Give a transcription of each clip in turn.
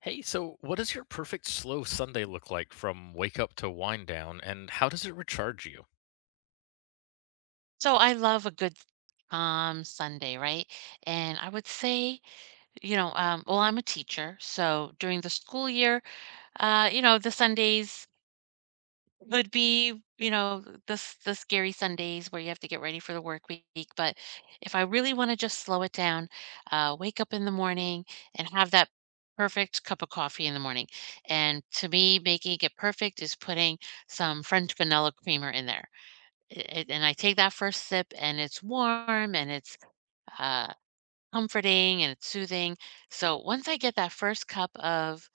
Hey, so what does your perfect slow Sunday look like from wake up to wind down, and how does it recharge you? So I love a good Sunday, right? And I would say, well, I'm a teacher, so during the school year, the Sundays would be, the scary Sundays where you have to get ready for the work week. But if I really want to just slow it down, wake up in the morning and have that perfect cup of coffee in the morning. And to me, making it perfect is putting some French vanilla creamer in there. A and I take that first sip, and it's warm, and it's, uh, comforting, and it's soothing. So once I get that first cup of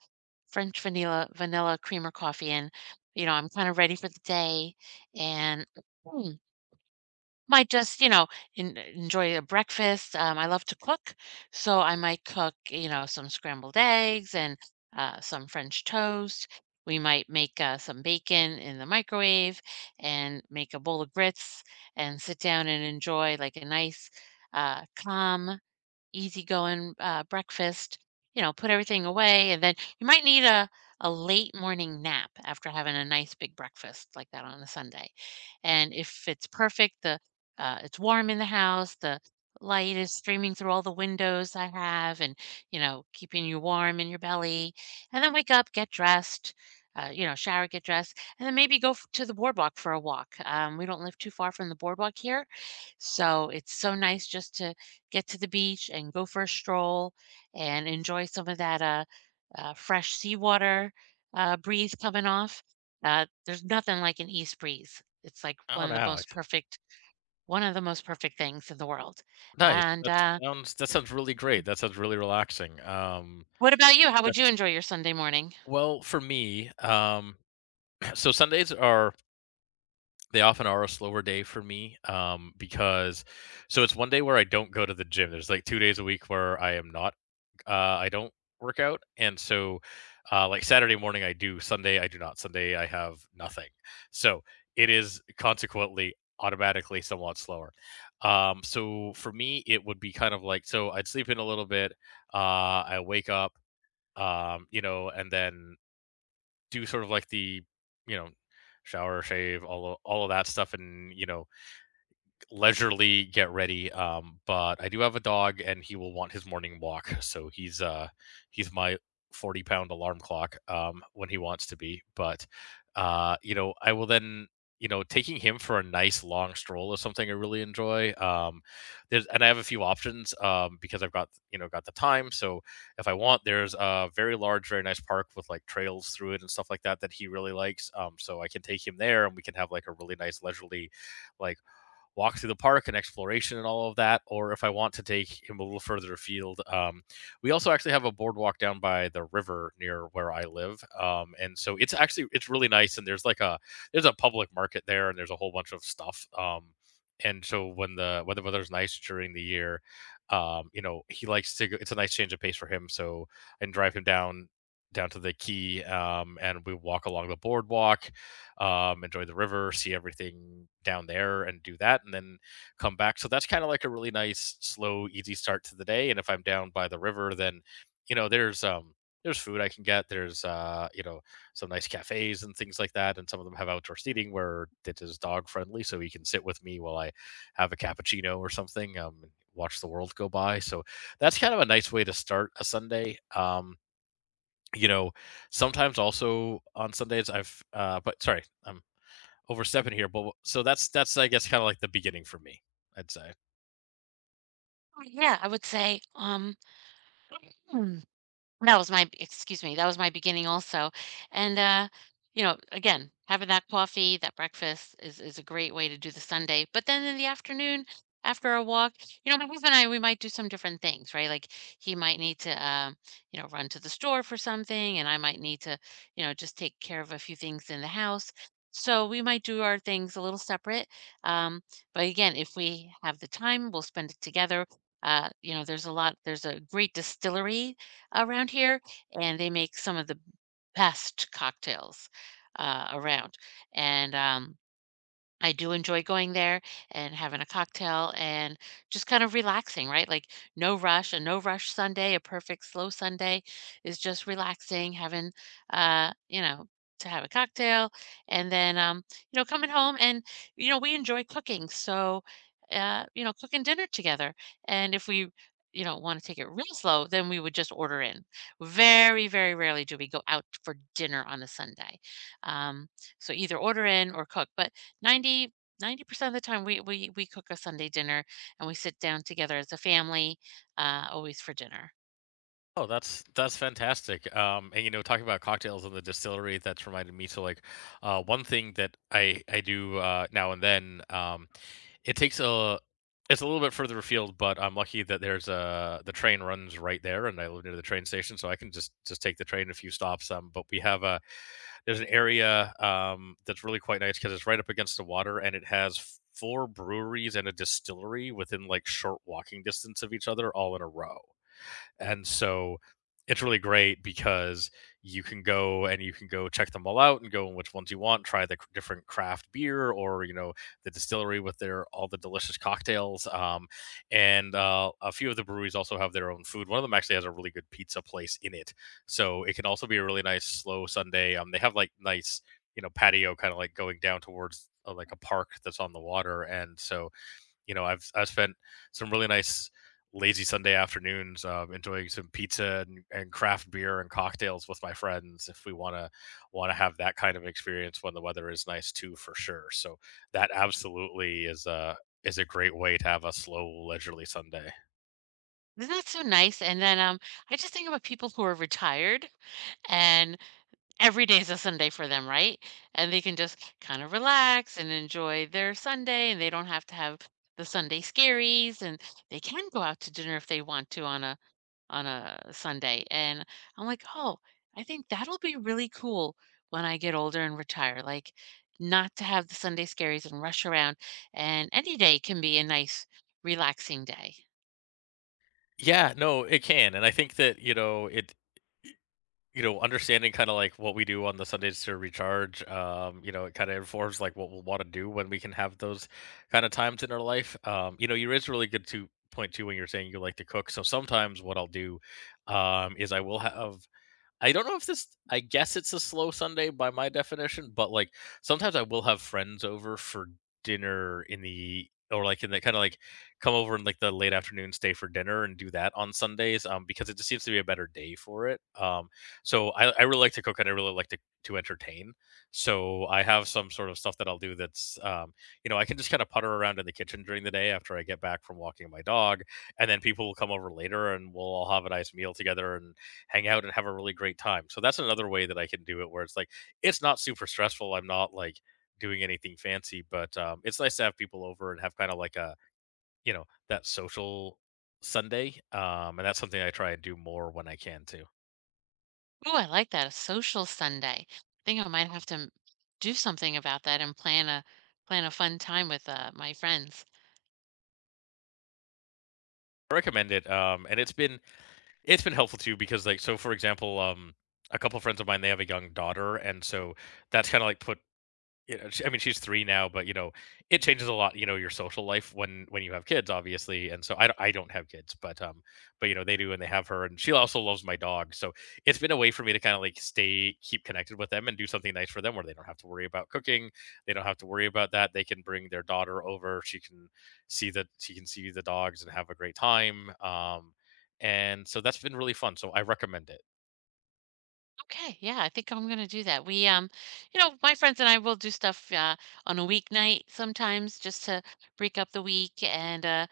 French vanilla creamer coffee in, you know, I'm kinda ready for the day, and might just, you know, en enjoy a breakfast. I love to cook, so I might cook, you know, some scrambled eggs and, some French toast. We might make, some bacon in the microwave and make a bowl of grits and sit down and enjoy, like, a nice, calm, easygoing, breakfast, you know, put everything away, and then you might need a late morning nap after having a nice big breakfast like that on a Sunday. And if it's perfect, the it's warm in the house, the light is streaming through all the windows I have and, you know, keeping you warm in your belly. And then wake up, get dressed, you know, shower, get dressed, and then maybe to the boardwalk for a walk. We don't live too far from the boardwalk here, so it's so nice just to get to the beach and go for a stroll and enjoy some of that fresh seawater breeze coming off. There's nothing like an east breeze. It's like Oh, no. One of the most perfect things in the world. Nice. And That sounds that sounds really Hmm. great. That sounds really relaxing. What about you? How would you That's enjoy your Sunday morning? Well for me. So Sundays are they often are a slower day for me because so it's one day where I don't go to the gym. There's like 2 days a week where I am not, uh, I don't work out, and so like Saturday morning I do, Sunday I do not. Sunday I have nothing. So it is consequently automatically somewhat slower. So for me it would be kind of like so I'd sleep in a little bit, I wake up, and then do sort of like the, you know, shower, shave, all of that stuff, and leisurely get ready. But I do have a dog, and he will want his morning walk. So he's my 40-pound alarm clock when he wants to be. But you know, I will then you know taking him for a nice long stroll is something I really enjoy. There's And I have a few options because I've got you know got the time. So if I want, there's a very large, very nice park with like trails through it and stuff like that that he really likes. So I can take him there, and we can have like a really nice leisurely like walk through the park and exploration and all of that, or if I want to take him a little further afield. We also actually have a boardwalk down by the river near where I live, and so it's really nice. And there's a public market there, and there's a whole bunch of stuff. And so when the weather's nice during the year, you know he likes to go. It's a nice change of pace for him. So and drive him down to the key and we walk along the boardwalk enjoy the river, see everything down there, and do that, and then come back. So that's kind of like a really nice, slow, easy start to the day. And if I'm down by the river, then you know there's um there's food I can get. There's some nice cafes and things like that, and some of them have outdoor seating where it is dog friendly, so he can sit with me while I have a cappuccino or something. Watch the world go by. So that's kind of a nice way to start a Sunday. You know, Sometimes also on Sundays I've but sorry, I'm overstepping here, but so that's I guess kind of like the beginning for me. I'd say. Oh, yeah, I would say that was my excuse me, that was my beginning also, and, you know, again, having that coffee, that breakfast is a great way to do the Sunday, but then in the afternoon, after a walk, you know, my husband and I, we might do some different things, right? Like, he might need to, you know, run to the store for something, and I might need to, you know, just take care of a few things in the house. So, we might do our things a little separate, um, but again, if we have the time, we'll spend it together. You know, there's a great distillery around here, and they make some of the best cocktails, around. And I do enjoy going there and having a cocktail and just kind of relaxing, right? Like no rush, a no rush Sunday, a perfect slow Sunday is just relaxing, having, you know, to have a cocktail and then, you know, coming home and, you know, we enjoy cooking. So, you know, cooking dinner together. And if we, you know, want to take it real slow, then we would just order in. Very, very rarely do we go out for dinner on a Sunday. Um, so either order in or cook. But Ninety ninety percent of the time we cook a Sunday dinner and we sit down together as a family, always for dinner. Oh, that's fantastic. Talking about cocktails in the distillery, that's reminded me. So, like, one thing that I do now and then, it takes a it's a little bit further afield, but I'm lucky that the train runs right there, and I live near the train station, so I can just take the train a few stops. But we have a there's an area that's really quite nice because it's right up against the water, and it has four breweries and a distillery within like short walking distance of each other, all in a row. And so it's really great because you can go check them all out and go on which ones you want, try the different craft beer or, the distillery with their all the delicious cocktails. And a few of the breweries also have their own food. One of them actually has a really good pizza place in it. So it can also be a really nice slow Sunday. They have like nice, patio kind of like going down towards like a park that's on the water. And so I've spent some really nice lazy Sunday afternoons enjoying some pizza and craft beer and cocktails with my friends if we want to have that kind of experience when the weather is nice too for sure. So that absolutely is a great way to have a slow leisurely Sunday. Isn't that so nice? And then, I just think about people who are retired and every day is a Sunday for them, right? And they can just kind of relax and enjoy their Sunday and they don't have to have the Sunday scaries and they can go out to dinner if they want to on a Sunday. And I'm like, oh, I think that'll be really cool when I get older and retire. Like, not to have the Sunday scaries and rush around. And any day can be a nice, relaxing day. Yeah, no, it can. And I think that, you know, it. Understanding kind of like what we do on the Sundays to recharge, it kind of informs like what we'll want to do when we can have those kind of times in our life. You raised a really good to point too when you're saying you like to cook. So sometimes what I'll do is I will have I don't know if this I guess it's a slow Sunday by my definition, but like sometimes I will have friends over for dinner in the or like in the kind of like come over in like the late afternoon stay for dinner and do that on Sundays because it just seems to be a better day for it. So I really like to cook and I really like to entertain. So I have some sort of stuff that I'll do that's you know I can just kind of putter around in the kitchen during the day after I get back from walking my dog and then people will come over later and we'll all have a nice meal together and hang out and have a really great time. So that's another way that I can do it where it's not super stressful. I'm not like doing anything fancy, but it's nice to have people over and have kind of like a you know that social Sunday. And that's something I try and do more when I can too. Ooh, I like that. A social Sunday. I think I might do something about that and plan a plan a fun time with my friends. I recommend it. And it's been helpful too because like so for example, a couple friends of mine they have a young daughter, and so that's kind of like put you know, she I mean, she's 3 now, but, it changes a lot, your social life when you have kids, obviously, and so I don't have kids, but, they do and they have her, and she also loves my dog, so it's been a way for me to kinda, like, stay keep connected with them and do something nice for them where they don't have to worry about cooking, they don't have to worry about that, they can bring their daughter over, she can see the dogs and have a great time, and so that's been really fun, so I recommend it. Okay, yeah, I think I'm gonna do that. We, you know, my friends and I will do stuff on a weeknight sometimes just to break up the week and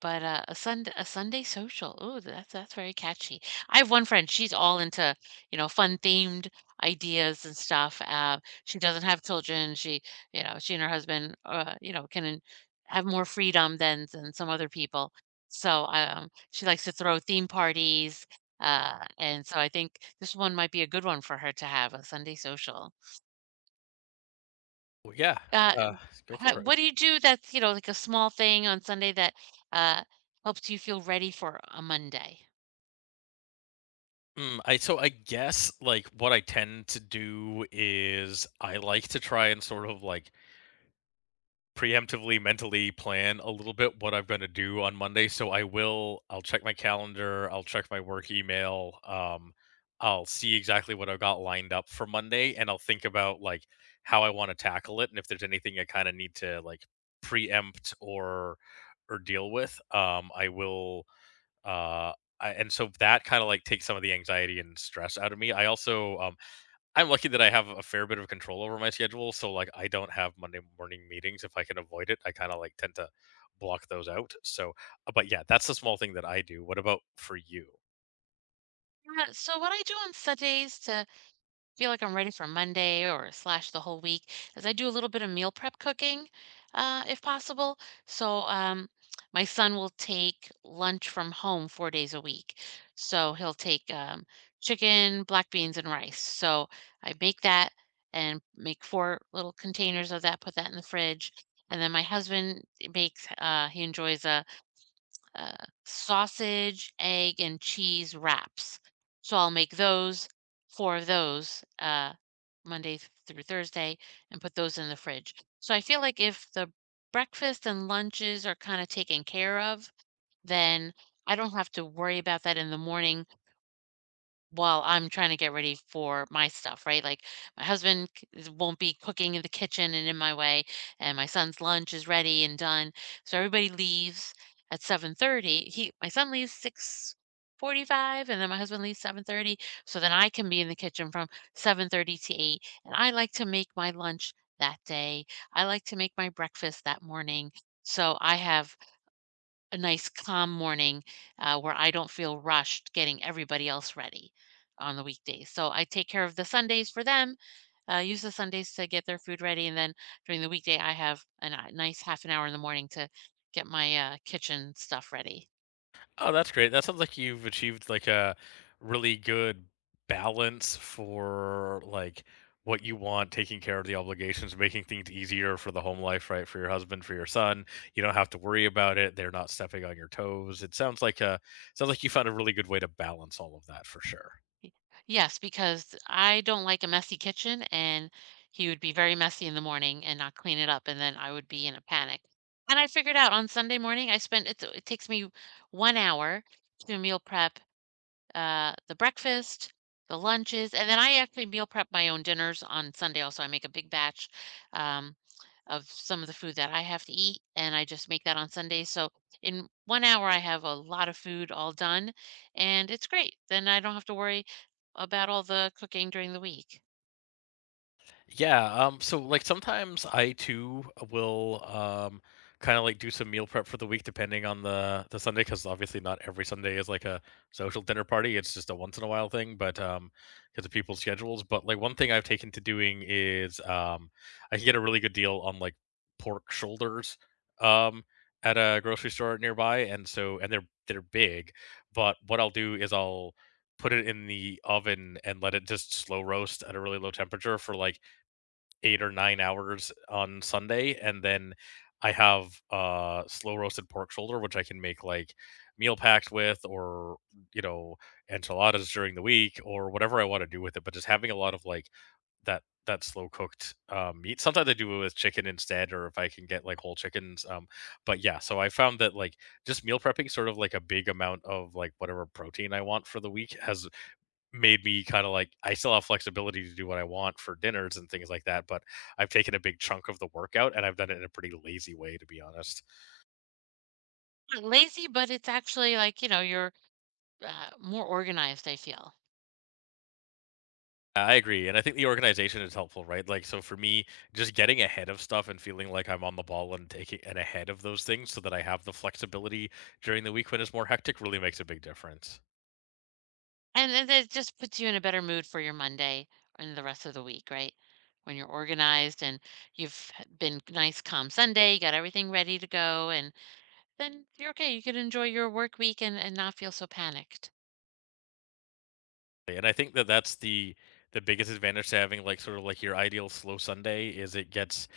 but, a Sunday social, oh that's very catchy. I have one friend, she's all into, you know, fun themed ideas and stuff, she doesn't have children, she, you know, she and her husband, you know, have more freedom than some other people. So, she likes to throw theme parties, and so I think this one might be a good one for her to have, a Sunday social. Well, yeah, Uh, uh, go ho for it. what do you do that's, you know, like a small thing on Sunday that, uh, helps you feel ready for a Monday? I guess like what I tend to do is I like to try and sort of like preemptively mentally plan a little bit what I'm going to do on Monday. So I'll check my calendar, I'll check my work email, I'll see exactly what I've got lined up for Monday and I'll think about like how I want to tackle it and if there's anything I kind of need to like preempt or deal with. I will uh, I And so that kinda, like, takes some of the anxiety and stress out of me. I also, I'm lucky that I have a fair bit of control over my schedule, so, like, I don't have Monday morning meetings if I can avoid it. I kinda, like, tend to block those out, so, but yeah, that's a small thing that I do. What about for you? Yeah, so what I do on Sundays to feel like I'm ready for Monday or slash the whole week, as I do a little bit of meal prep cooking, if possible. So, my son will take lunch from home 4 days a week. So he'll take, chicken, black beans, and rice. So I make that and make four little containers of that, put that in the fridge. And then my husband makes, he enjoys a uh, sausage, egg, and cheese wraps. So I'll make those, four of those, Monday through Thursday, and put those in the fridge. So I feel like if the breakfast and lunches are kind of taken care of, then I don't have to worry about that in the morning while I'm trying to get ready for my stuff, right? Like my husband won't be cooking in the kitchen and in my way, and my son's lunch is ready and done. So everybody leaves at 7:30. He My son leaves 6:45 and then my husband leaves 7:30, so then I can be in the kitchen from 7:30 to 8, and I like to make my lunch that day. I like to make my breakfast that morning. So I have a nice calm morning, where I don't feel rushed getting everybody else ready on the weekdays. So I take care of the Sundays for them, use the Sundays to get their food ready. And then during the weekday, I have a nice half an hour in the morning to get my kitchen stuff ready. Oh, that's great. That sounds like you've achieved like a really good balance for like what you want, taking care of the obligations, making things easier for the home life, right? For your husband, for your son. You don't have to worry about it. They're not stepping on your toes. It sounds like you found a really good way to balance all of that for sure. Yes, because I don't like a messy kitchen and he would be very messy in the morning and not clean it up. And then I would be in a panic. And I figured out on Sunday morning, I spent it, it takes me 1 hour to meal prep, the breakfast, the lunches, and then I actually meal prep my own dinners on Sunday. Also, I make a big batch, um, of some of the food that I have to eat, and I just make that on Sunday. So in 1 hour, I have a lot of food all done, and it's great. Then I don't have to worry about all the cooking during the week. Yeah, so like sometimes I too will kind of like do some meal prep for the week depending on the Sunday because obviously not every Sunday is like a social dinner party. It's just a once in a while thing, but because of people's schedules. But like one thing I've taken to doing is I can get a really good deal on like pork shoulders um at a grocery store nearby and so and they're big, but what I'll do is I'll put it in the oven and let it just slow roast at a really low temperature for like 8 or 9 hours on Sunday, and then I have, slow roasted pork shoulder, which I can make, like, meal packed with or, you know, enchiladas during the week or whatever I wanna do with it, but just having a lot of, like, that slow cooked, meat. Sometimes I do it with chicken instead or if I can get, like, whole chickens, but yeah, so I found that, like, just meal prepping sort of like a big amount of, like, whatever protein I want for the week has made me kind of like I still have flexibility to do what I want for dinners and things like that, but I've taken a big chunk of the workout and I've done it in a pretty lazy way, to be honest. Not lazy, but it's actually like you know you're, more organized. I feel. I agree. And I think the organization is helpful, right? Like, so for me, just getting ahead of stuff and feeling like I'm on the ball and taking and ahead of those things so that I have the flexibility during the week when it's more hectic really makes a big difference. And then that just puts you in a better mood for your Monday and the rest of the week, right? When you're organized and been nice, calm Sunday, you got everything ready to go, and then you're okay. You can enjoy your work week and not feel so panicked. And I think that that's the biggest advantage to having, like, sort of like your ideal slow Sunday is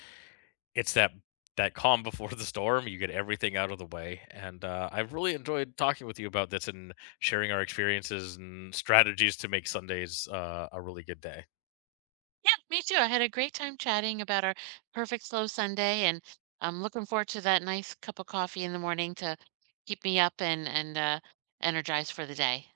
it's that that calm before the storm, you get everything out of the way, and, I've really enjoyed talking with you about this and sharing our experiences and strategies to make Sundays, a really good day. Yeah, me too. I had a great time chatting about our perfect slow Sunday, and I'm looking forward to that nice cup of coffee in the morning to keep me up and energized for the day.